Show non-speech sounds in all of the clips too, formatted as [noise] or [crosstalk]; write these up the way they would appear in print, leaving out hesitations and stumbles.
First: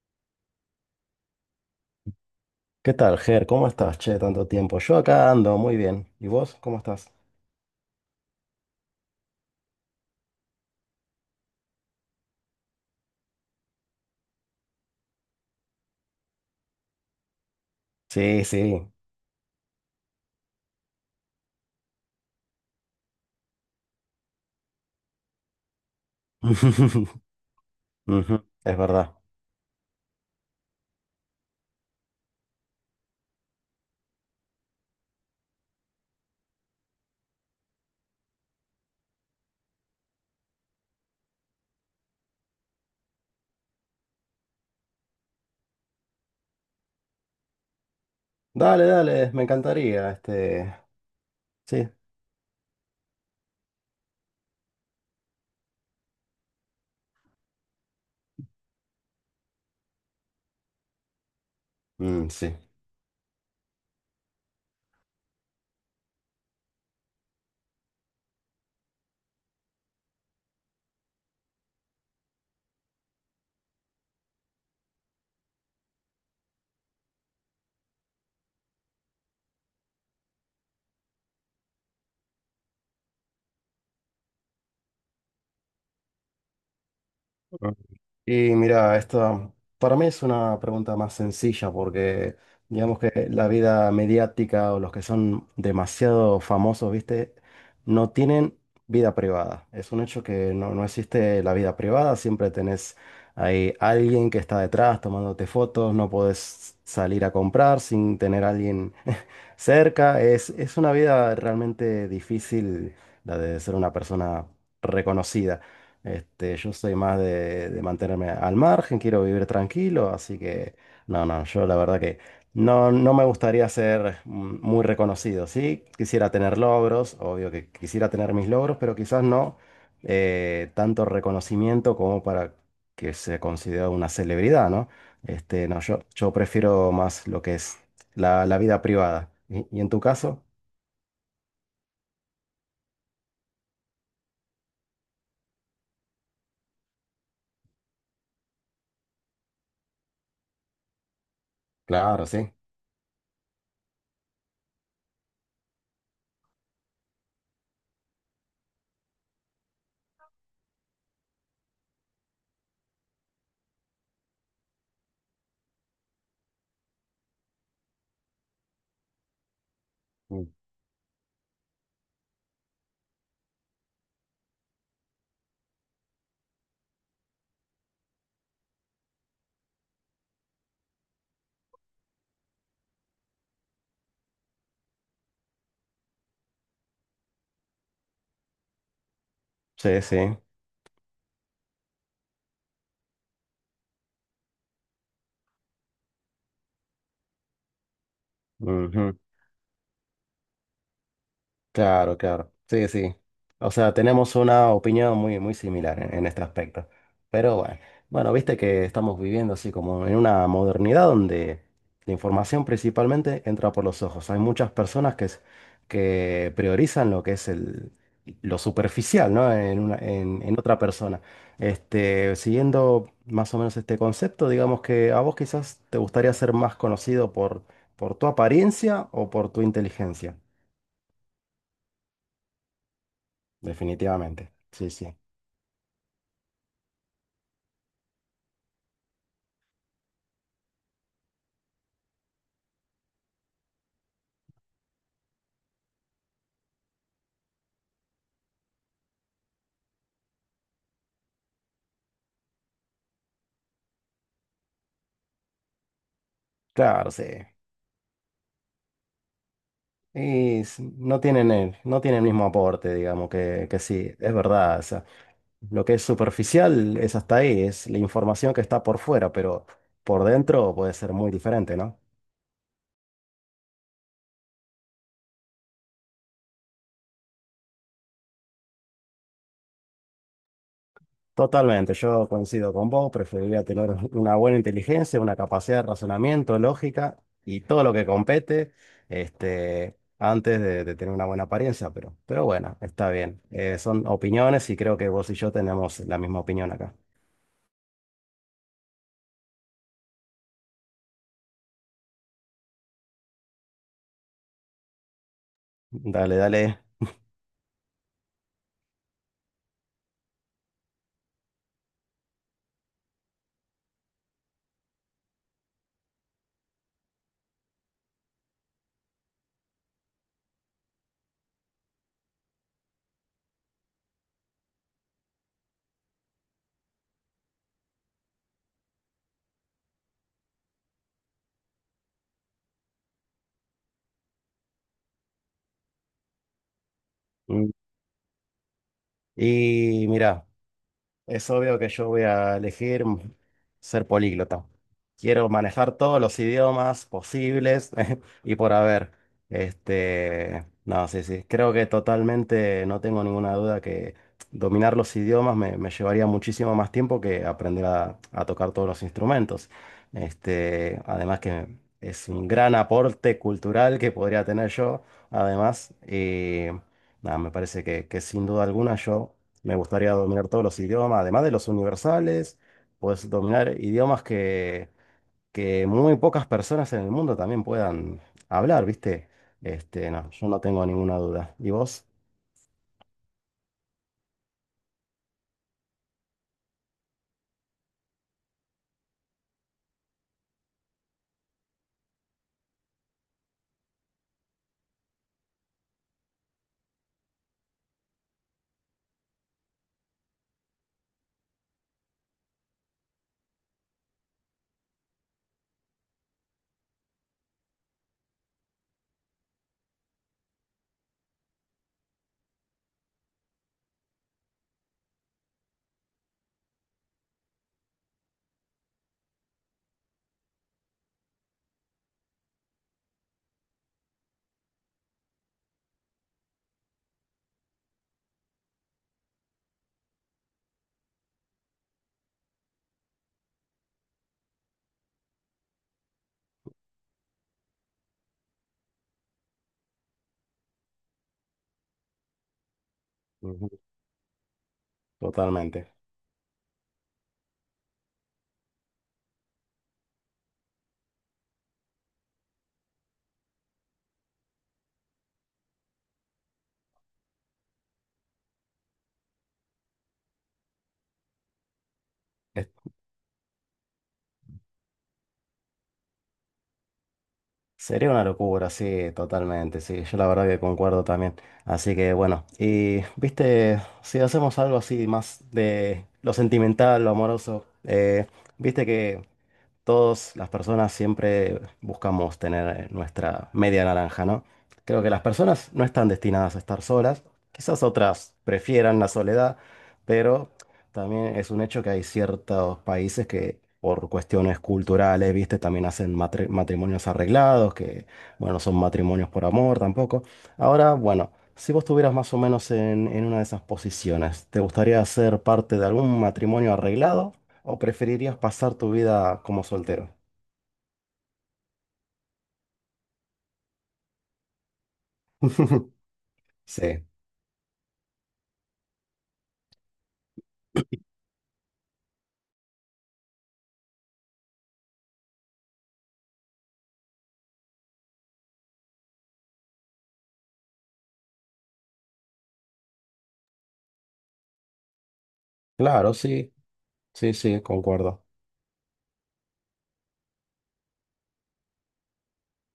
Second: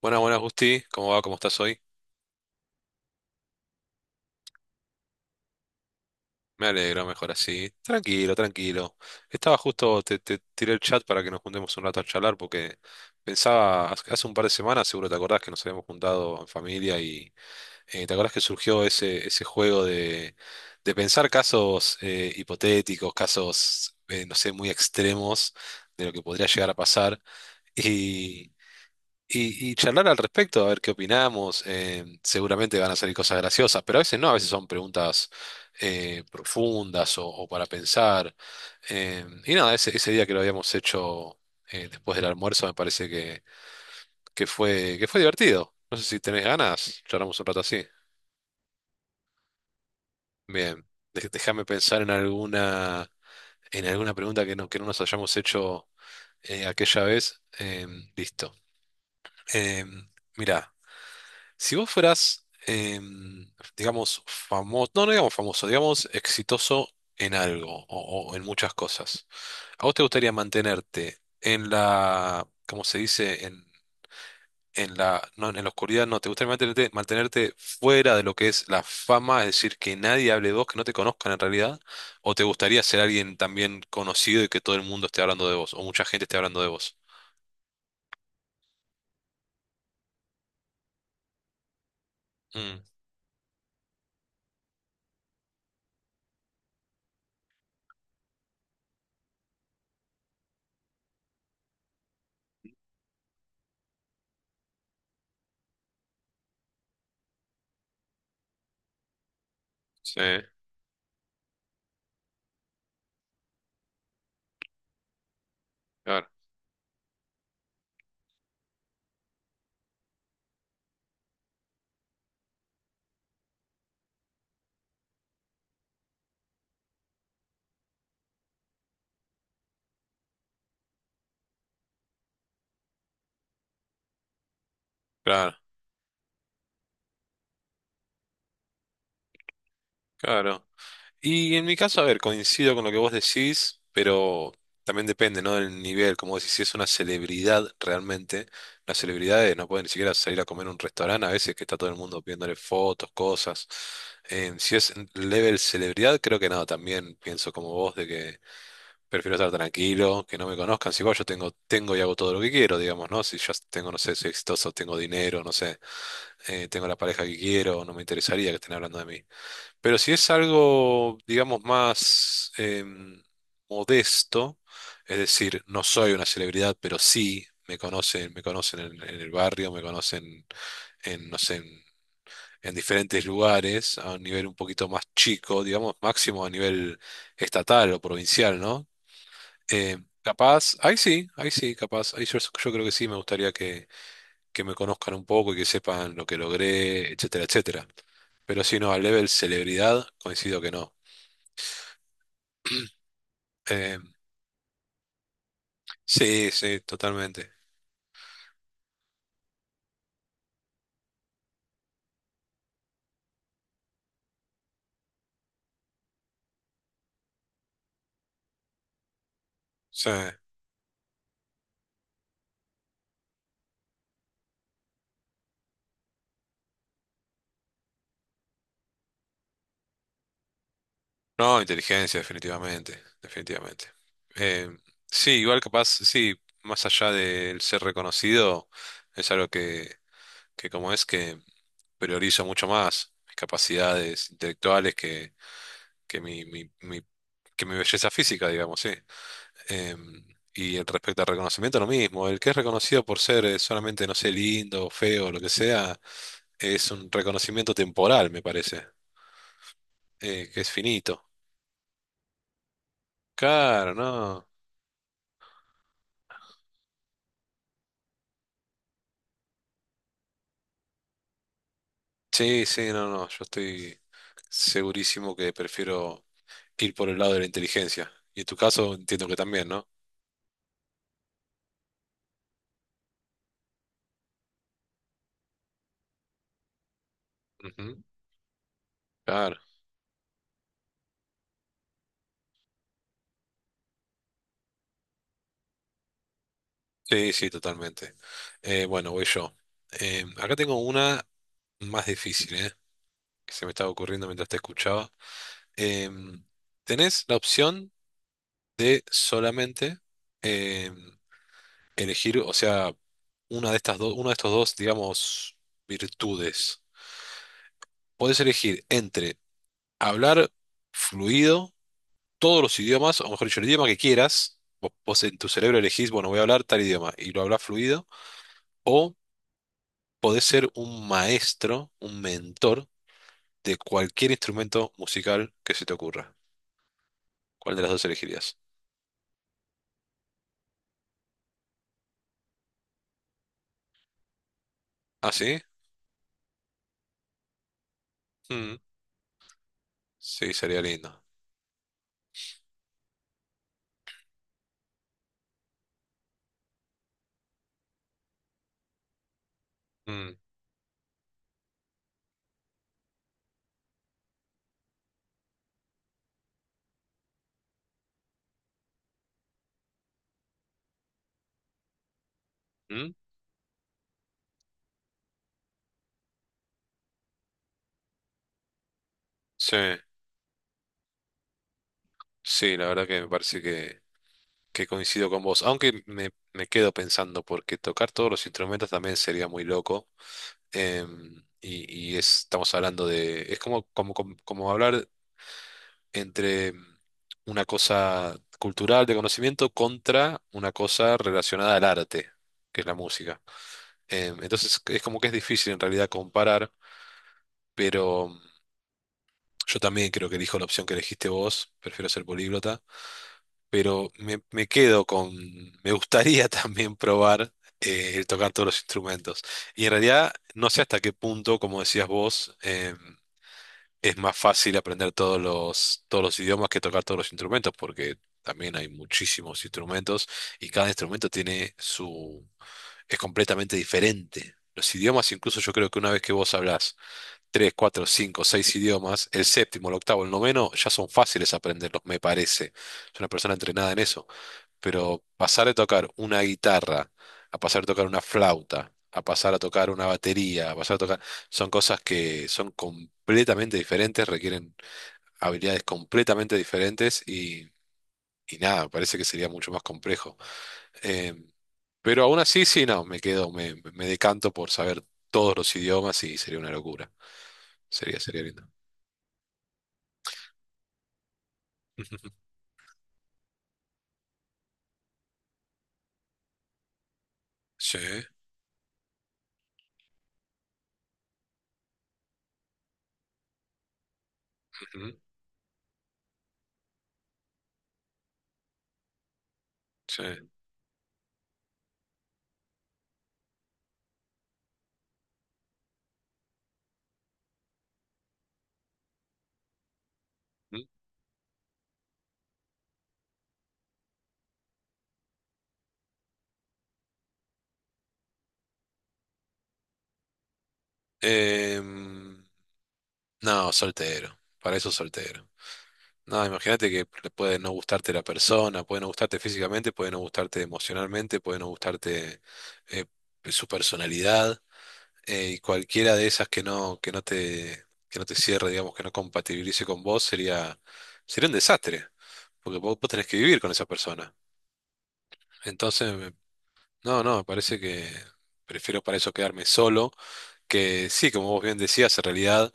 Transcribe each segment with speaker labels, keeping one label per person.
Speaker 1: Buenas, buenas, Gusti. ¿Cómo va? ¿Cómo estás hoy?
Speaker 2: ¿Qué tal, Ger? ¿Cómo estás? Che, tanto tiempo. Yo acá ando muy bien. ¿Y vos?
Speaker 1: Me
Speaker 2: ¿Cómo
Speaker 1: alegro,
Speaker 2: estás?
Speaker 1: mejor así. Tranquilo, tranquilo. Estaba justo, te tiré el chat para que nos juntemos un rato a charlar porque pensaba, hace un par de semanas, seguro te acordás que nos habíamos juntado en familia y te acordás que
Speaker 2: Sí,
Speaker 1: surgió
Speaker 2: sí.
Speaker 1: ese juego de pensar casos hipotéticos, casos, no sé, muy extremos de lo que podría llegar a
Speaker 2: [laughs]
Speaker 1: pasar.
Speaker 2: Ujú, es verdad.
Speaker 1: Y charlar al respecto, a ver qué opinamos. Seguramente van a salir cosas graciosas, pero a veces no, a veces son preguntas profundas o para pensar. Y nada, ese día que lo habíamos hecho después del almuerzo me parece que fue divertido. No sé si tenés ganas, charlamos un rato así.
Speaker 2: Dale, dale, me encantaría. Este.
Speaker 1: Bien, déjame
Speaker 2: Sí.
Speaker 1: pensar en alguna pregunta que no nos hayamos hecho aquella vez. Listo. Mira, si vos
Speaker 2: Mm,
Speaker 1: fueras,
Speaker 2: sí.
Speaker 1: digamos, famoso, no, no digamos famoso, digamos exitoso en algo o en muchas cosas, ¿a vos te gustaría mantenerte en la, como se dice, en la, no, en la oscuridad? No, ¿te gustaría mantenerte, mantenerte fuera de lo que es la fama, es decir, que nadie hable de vos, que no te conozcan en realidad? ¿O te gustaría ser alguien también conocido y que todo el mundo esté hablando de vos, o mucha gente esté hablando de vos?
Speaker 2: Y mira, esta para mí es una pregunta más sencilla porque
Speaker 1: Mm,
Speaker 2: digamos que la vida mediática o los que son demasiado famosos, ¿viste? No tienen vida privada. Es un hecho que no existe la vida privada, siempre tenés ahí alguien que está detrás tomándote fotos, no podés salir a comprar sin tener a alguien [laughs]
Speaker 1: sí,
Speaker 2: cerca. Es una vida realmente difícil la de ser una persona reconocida.
Speaker 1: claro,
Speaker 2: Este, yo soy más de mantenerme al margen, quiero vivir tranquilo, así que no, no, yo la verdad que no, no me gustaría ser muy reconocido, ¿sí? Quisiera tener logros, obvio que quisiera tener mis logros, pero quizás no tanto reconocimiento como para que se considere una celebridad, ¿no?
Speaker 1: claro,
Speaker 2: Este, no, yo prefiero más lo que es la vida privada. Y en tu caso?
Speaker 1: claro. Y en mi caso, a ver, coincido con lo que vos decís, pero también depende, ¿no? Del nivel, como decís, si es una celebridad realmente, las celebridades no pueden ni siquiera salir a comer a un restaurante a veces que está todo el mundo
Speaker 2: Claro, sí.
Speaker 1: pidiéndole fotos, cosas. Si es level celebridad, creo que no, también pienso como vos de que prefiero estar tranquilo, que no me conozcan. Si igual yo tengo, tengo y hago todo lo que quiero, digamos, ¿no? Si ya tengo, no sé, soy exitoso, tengo dinero, no sé, tengo la pareja que quiero, no me interesaría que estén hablando de mí. Pero si es
Speaker 2: Mm.
Speaker 1: algo, digamos, más modesto, es decir, no soy una celebridad, pero sí me conocen en el barrio, me conocen en, no sé, en diferentes lugares, a un nivel un poquito más chico, digamos, máximo a nivel estatal o provincial, ¿no?
Speaker 2: Sí, sí.
Speaker 1: Capaz, ahí sí, capaz, ahí yo, yo creo que sí, me gustaría que me conozcan un poco y que sepan lo que logré, etcétera, etcétera. Pero si no, al level celebridad, coincido que no.
Speaker 2: Claro, claro. Sí, sí. O sea,
Speaker 1: Eh,
Speaker 2: tenemos una opinión muy, muy similar en este
Speaker 1: sí, sí,
Speaker 2: aspecto.
Speaker 1: totalmente.
Speaker 2: Pero bueno, bueno, viste que estamos viviendo así como en una modernidad donde la información principalmente entra por los ojos. Hay muchas personas que, es- que priorizan lo que es el, lo superficial, ¿no? En una,
Speaker 1: Sí.
Speaker 2: en otra persona. Este, siguiendo más o menos este concepto, digamos que a vos quizás te gustaría ser más conocido por tu apariencia o por tu inteligencia.
Speaker 1: No, inteligencia, definitivamente, definitivamente.
Speaker 2: Definitivamente,
Speaker 1: Eh,
Speaker 2: sí, sí.
Speaker 1: sí, igual capaz, sí, más allá del ser reconocido, es algo que como es que priorizo mucho más mis capacidades intelectuales que que mi belleza física, digamos, sí. Eh, y el respecto al reconocimiento, lo mismo. El que es reconocido por ser solamente, no sé, lindo, feo, lo que sea, es
Speaker 2: Claro,
Speaker 1: un
Speaker 2: sí.
Speaker 1: reconocimiento temporal, me parece. Que
Speaker 2: Y
Speaker 1: es
Speaker 2: s- no
Speaker 1: finito.
Speaker 2: tienen el, no tienen el mismo aporte, digamos, que
Speaker 1: Claro,
Speaker 2: sí, es
Speaker 1: no.
Speaker 2: verdad. O sea, lo que es superficial es hasta ahí, es la información que está por fuera, pero por dentro puede ser muy diferente, ¿no?
Speaker 1: Sí, sí, no, no. Yo estoy segurísimo que prefiero ir por el lado de la inteligencia. Y en tu caso entiendo que también, ¿no?
Speaker 2: Totalmente, yo coincido con vos, preferiría tener una buena inteligencia, una capacidad de razonamiento, lógica y todo lo
Speaker 1: Ujú,
Speaker 2: que compete,
Speaker 1: claro.
Speaker 2: este, antes de tener una buena apariencia, pero bueno, está bien. Son opiniones y creo que vos y yo tenemos la misma opinión acá.
Speaker 1: Sí, sí, totalmente. Bueno, voy yo. Acá tengo una más difícil, ¿eh? Que se me estaba ocurriendo mientras te escuchaba.
Speaker 2: Dale,
Speaker 1: Em,
Speaker 2: dale.
Speaker 1: tenés la opción de solamente em, elegir, o sea, una de estas dos, uno de estos dos, digamos, virtudes. Podés elegir entre hablar fluido todos los idiomas, o mejor dicho, el idioma que quieras. Vos en tu cerebro elegís, bueno, voy a hablar tal idioma y lo hablas fluido. O podés ser un maestro, un mentor de cualquier instrumento musical que se te ocurra.
Speaker 2: Mm.
Speaker 1: ¿Cuál de las dos elegirías?
Speaker 2: Y mira. Es obvio que yo voy a elegir ser políglota.
Speaker 1: ¿Ah,
Speaker 2: Quiero
Speaker 1: sí?
Speaker 2: manejar todos los idiomas posibles [laughs] y por
Speaker 1: Mm,
Speaker 2: haber.
Speaker 1: sí,
Speaker 2: Este,
Speaker 1: sería
Speaker 2: no,
Speaker 1: lindo.
Speaker 2: sí, sí. Creo que totalmente no tengo ninguna duda que dominar los idiomas me llevaría muchísimo más tiempo que aprender a tocar todos los instrumentos.
Speaker 1: Mm,
Speaker 2: Este, además que es un gran aporte cultural que podría tener yo, además. Y nada, me parece que sin duda alguna yo. Me gustaría dominar todos los idiomas, además de los universales,
Speaker 1: mm,
Speaker 2: pues dominar idiomas que muy pocas personas en el mundo también puedan hablar, ¿viste?
Speaker 1: sí,
Speaker 2: Este, no, yo no tengo ninguna duda. ¿Y vos?
Speaker 1: sí, la verdad que me parece que coincido con vos. Aunque me quedo pensando, porque tocar todos los instrumentos también sería muy loco. Y estamos hablando de, es como, como hablar entre una cosa cultural de conocimiento contra una cosa relacionada al arte, que es la música. Entonces es como que es difícil en realidad comparar, pero yo también creo que elijo la opción que elegiste vos, prefiero ser políglota, pero me quedo con, me gustaría [laughs] también probar. El tocar todos los instrumentos. Y en realidad no sé hasta qué punto, como decías vos, es más fácil aprender todos los idiomas que tocar todos los instrumentos, porque también hay muchísimos instrumentos y cada instrumento tiene su, es completamente diferente. Los idiomas, incluso yo creo que una vez que vos hablás tres, cuatro, cinco, seis idiomas, el séptimo, el octavo, el noveno, ya son fáciles aprenderlos, me parece. Es una persona
Speaker 2: Ujú,
Speaker 1: entrenada en eso. Pero pasar de
Speaker 2: totalmente.
Speaker 1: tocar una guitarra a pasar a tocar una flauta, a pasar a tocar una batería, a pasar a tocar, son cosas que son completamente diferentes, requieren habilidades completamente diferentes y nada, parece que sería mucho más complejo. Eh, pero aún así,
Speaker 2: Es-
Speaker 1: sí, no, me quedo, me decanto por saber todos los idiomas y sería una locura.
Speaker 2: sería
Speaker 1: Sería,
Speaker 2: una
Speaker 1: sería lindo.
Speaker 2: locura, sí, totalmente, sí. Yo la verdad que concuerdo también. Así que bueno,
Speaker 1: [laughs]
Speaker 2: y viste, si hacemos algo así más de lo sentimental, lo amoroso,
Speaker 1: Sí,
Speaker 2: viste que todas las personas siempre buscamos tener nuestra media naranja, ¿no? Creo que
Speaker 1: ujú,
Speaker 2: las personas no están destinadas a estar solas, quizás otras prefieran la soledad,
Speaker 1: sí.
Speaker 2: pero también es un hecho que hay ciertos países que por cuestiones culturales, viste, también hacen matrimonios arreglados, que, bueno, son matrimonios por amor tampoco.
Speaker 1: Ujú.
Speaker 2: Ahora, bueno, si vos estuvieras más o menos en una de esas posiciones, ¿te gustaría ser parte de algún matrimonio arreglado? ¿O preferirías pasar tu vida como soltero?
Speaker 1: Em, no, soltero. Para eso soltero.
Speaker 2: [laughs]
Speaker 1: No, imagínate
Speaker 2: Sí,
Speaker 1: que le puede no gustarte la persona, puede no gustarte físicamente, puede no gustarte emocionalmente, puede no gustarte eh, su personalidad, y cualquiera de esas que no te cierre, digamos, que no compatibilice con vos, sería, sería un desastre, porque vos tenés que vivir con esa persona. Entonces,
Speaker 2: claro, sí,
Speaker 1: no,
Speaker 2: sí,
Speaker 1: no, me
Speaker 2: sí,
Speaker 1: parece que
Speaker 2: concuerdo.
Speaker 1: prefiero para eso quedarme solo, que sí, como vos bien decías, en realidad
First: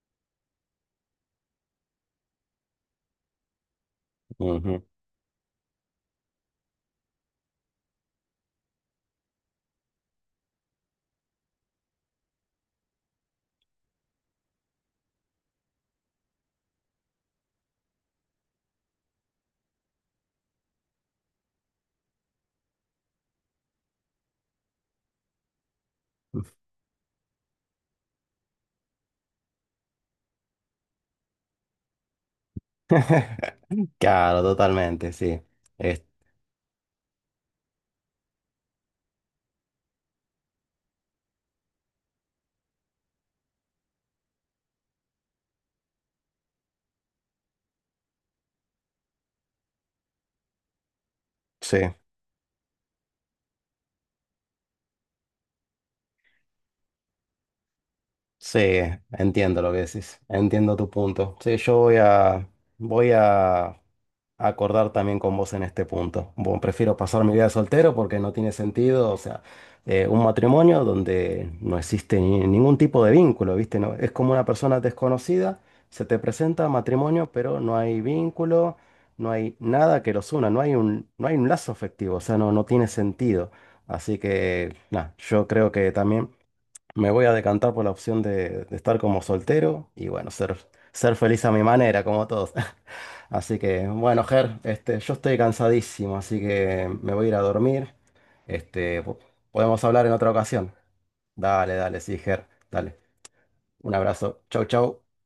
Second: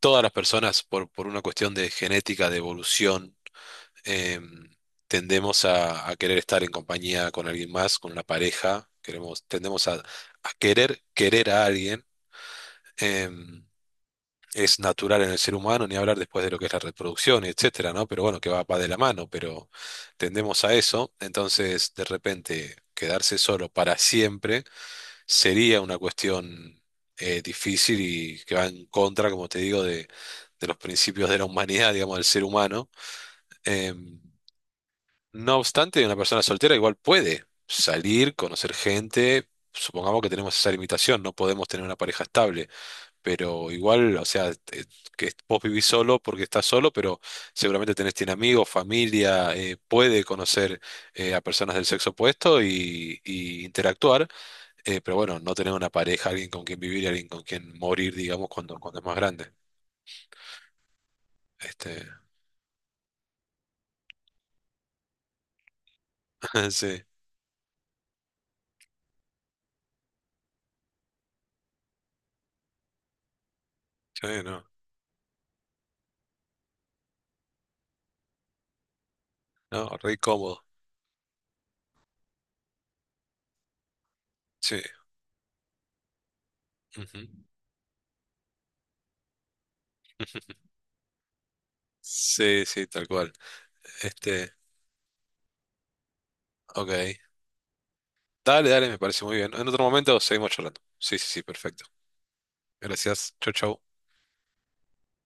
Speaker 1: todas las personas por una cuestión de genética, de evolución, eh,
Speaker 2: Ujú.
Speaker 1: tendemos a querer estar en compañía con alguien más, con una pareja, queremos, tendemos a querer querer a alguien. eh, es natural en el ser humano, ni hablar después de lo que es la reproducción, etcétera, ¿no? Pero bueno, que va, va de la mano, pero tendemos a eso. Entonces, de repente, quedarse solo para siempre sería una cuestión difícil y que va en contra, como te digo, de los principios de la humanidad, digamos, del ser humano.
Speaker 2: [laughs]
Speaker 1: Em,
Speaker 2: Claro, totalmente, sí.
Speaker 1: no obstante,
Speaker 2: Es-
Speaker 1: una persona soltera igual puede salir, conocer gente. Supongamos que tenemos esa limitación, no podemos tener una pareja estable, pero igual, o sea, que vos vivís solo porque estás solo, pero seguramente tenés, tiene amigos, familia, puede conocer a personas
Speaker 2: sí,
Speaker 1: del sexo opuesto y interactuar, pero bueno, no tener una pareja, alguien con quien vivir, alguien con quien morir, digamos,
Speaker 2: sí,
Speaker 1: cuando, cuando es más grande.
Speaker 2: entiendo lo que decís, entiendo tu punto. Sí, yo
Speaker 1: Este,
Speaker 2: voy a, voy a acordar también con vos en este punto. Bueno,
Speaker 1: [laughs]
Speaker 2: prefiero
Speaker 1: sí,
Speaker 2: pasar mi vida de soltero porque no tiene sentido, o sea, un matrimonio donde no existe ningún tipo de vínculo, ¿viste? No, es
Speaker 1: sí,
Speaker 2: como una
Speaker 1: no,
Speaker 2: persona desconocida, se te presenta matrimonio, pero no hay vínculo, no hay
Speaker 1: no,
Speaker 2: nada que
Speaker 1: re
Speaker 2: los una,
Speaker 1: cómodo,
Speaker 2: no hay un, no hay un lazo afectivo, o sea, no, no tiene sentido. Así que,
Speaker 1: sí.
Speaker 2: nada, yo creo que también... Me voy a decantar por la opción de estar como soltero y bueno, ser,
Speaker 1: Ujú.
Speaker 2: ser feliz a mi manera, como todos.
Speaker 1: Sí, sí,
Speaker 2: [laughs]
Speaker 1: tal cual.
Speaker 2: Así que, bueno,
Speaker 1: Este,
Speaker 2: Ger, este, yo estoy cansadísimo, así que me
Speaker 1: ok.
Speaker 2: voy a ir a dormir.
Speaker 1: Dale, dale, me
Speaker 2: Este,
Speaker 1: parece muy bien. En otro
Speaker 2: podemos hablar en
Speaker 1: momento
Speaker 2: otra
Speaker 1: seguimos
Speaker 2: ocasión.
Speaker 1: charlando. Sí, sí, sí,
Speaker 2: Dale,
Speaker 1: perfecto.
Speaker 2: dale, sí, Ger, dale.
Speaker 1: Gracias. Chau, chau.
Speaker 2: Un abrazo. Chau, chau.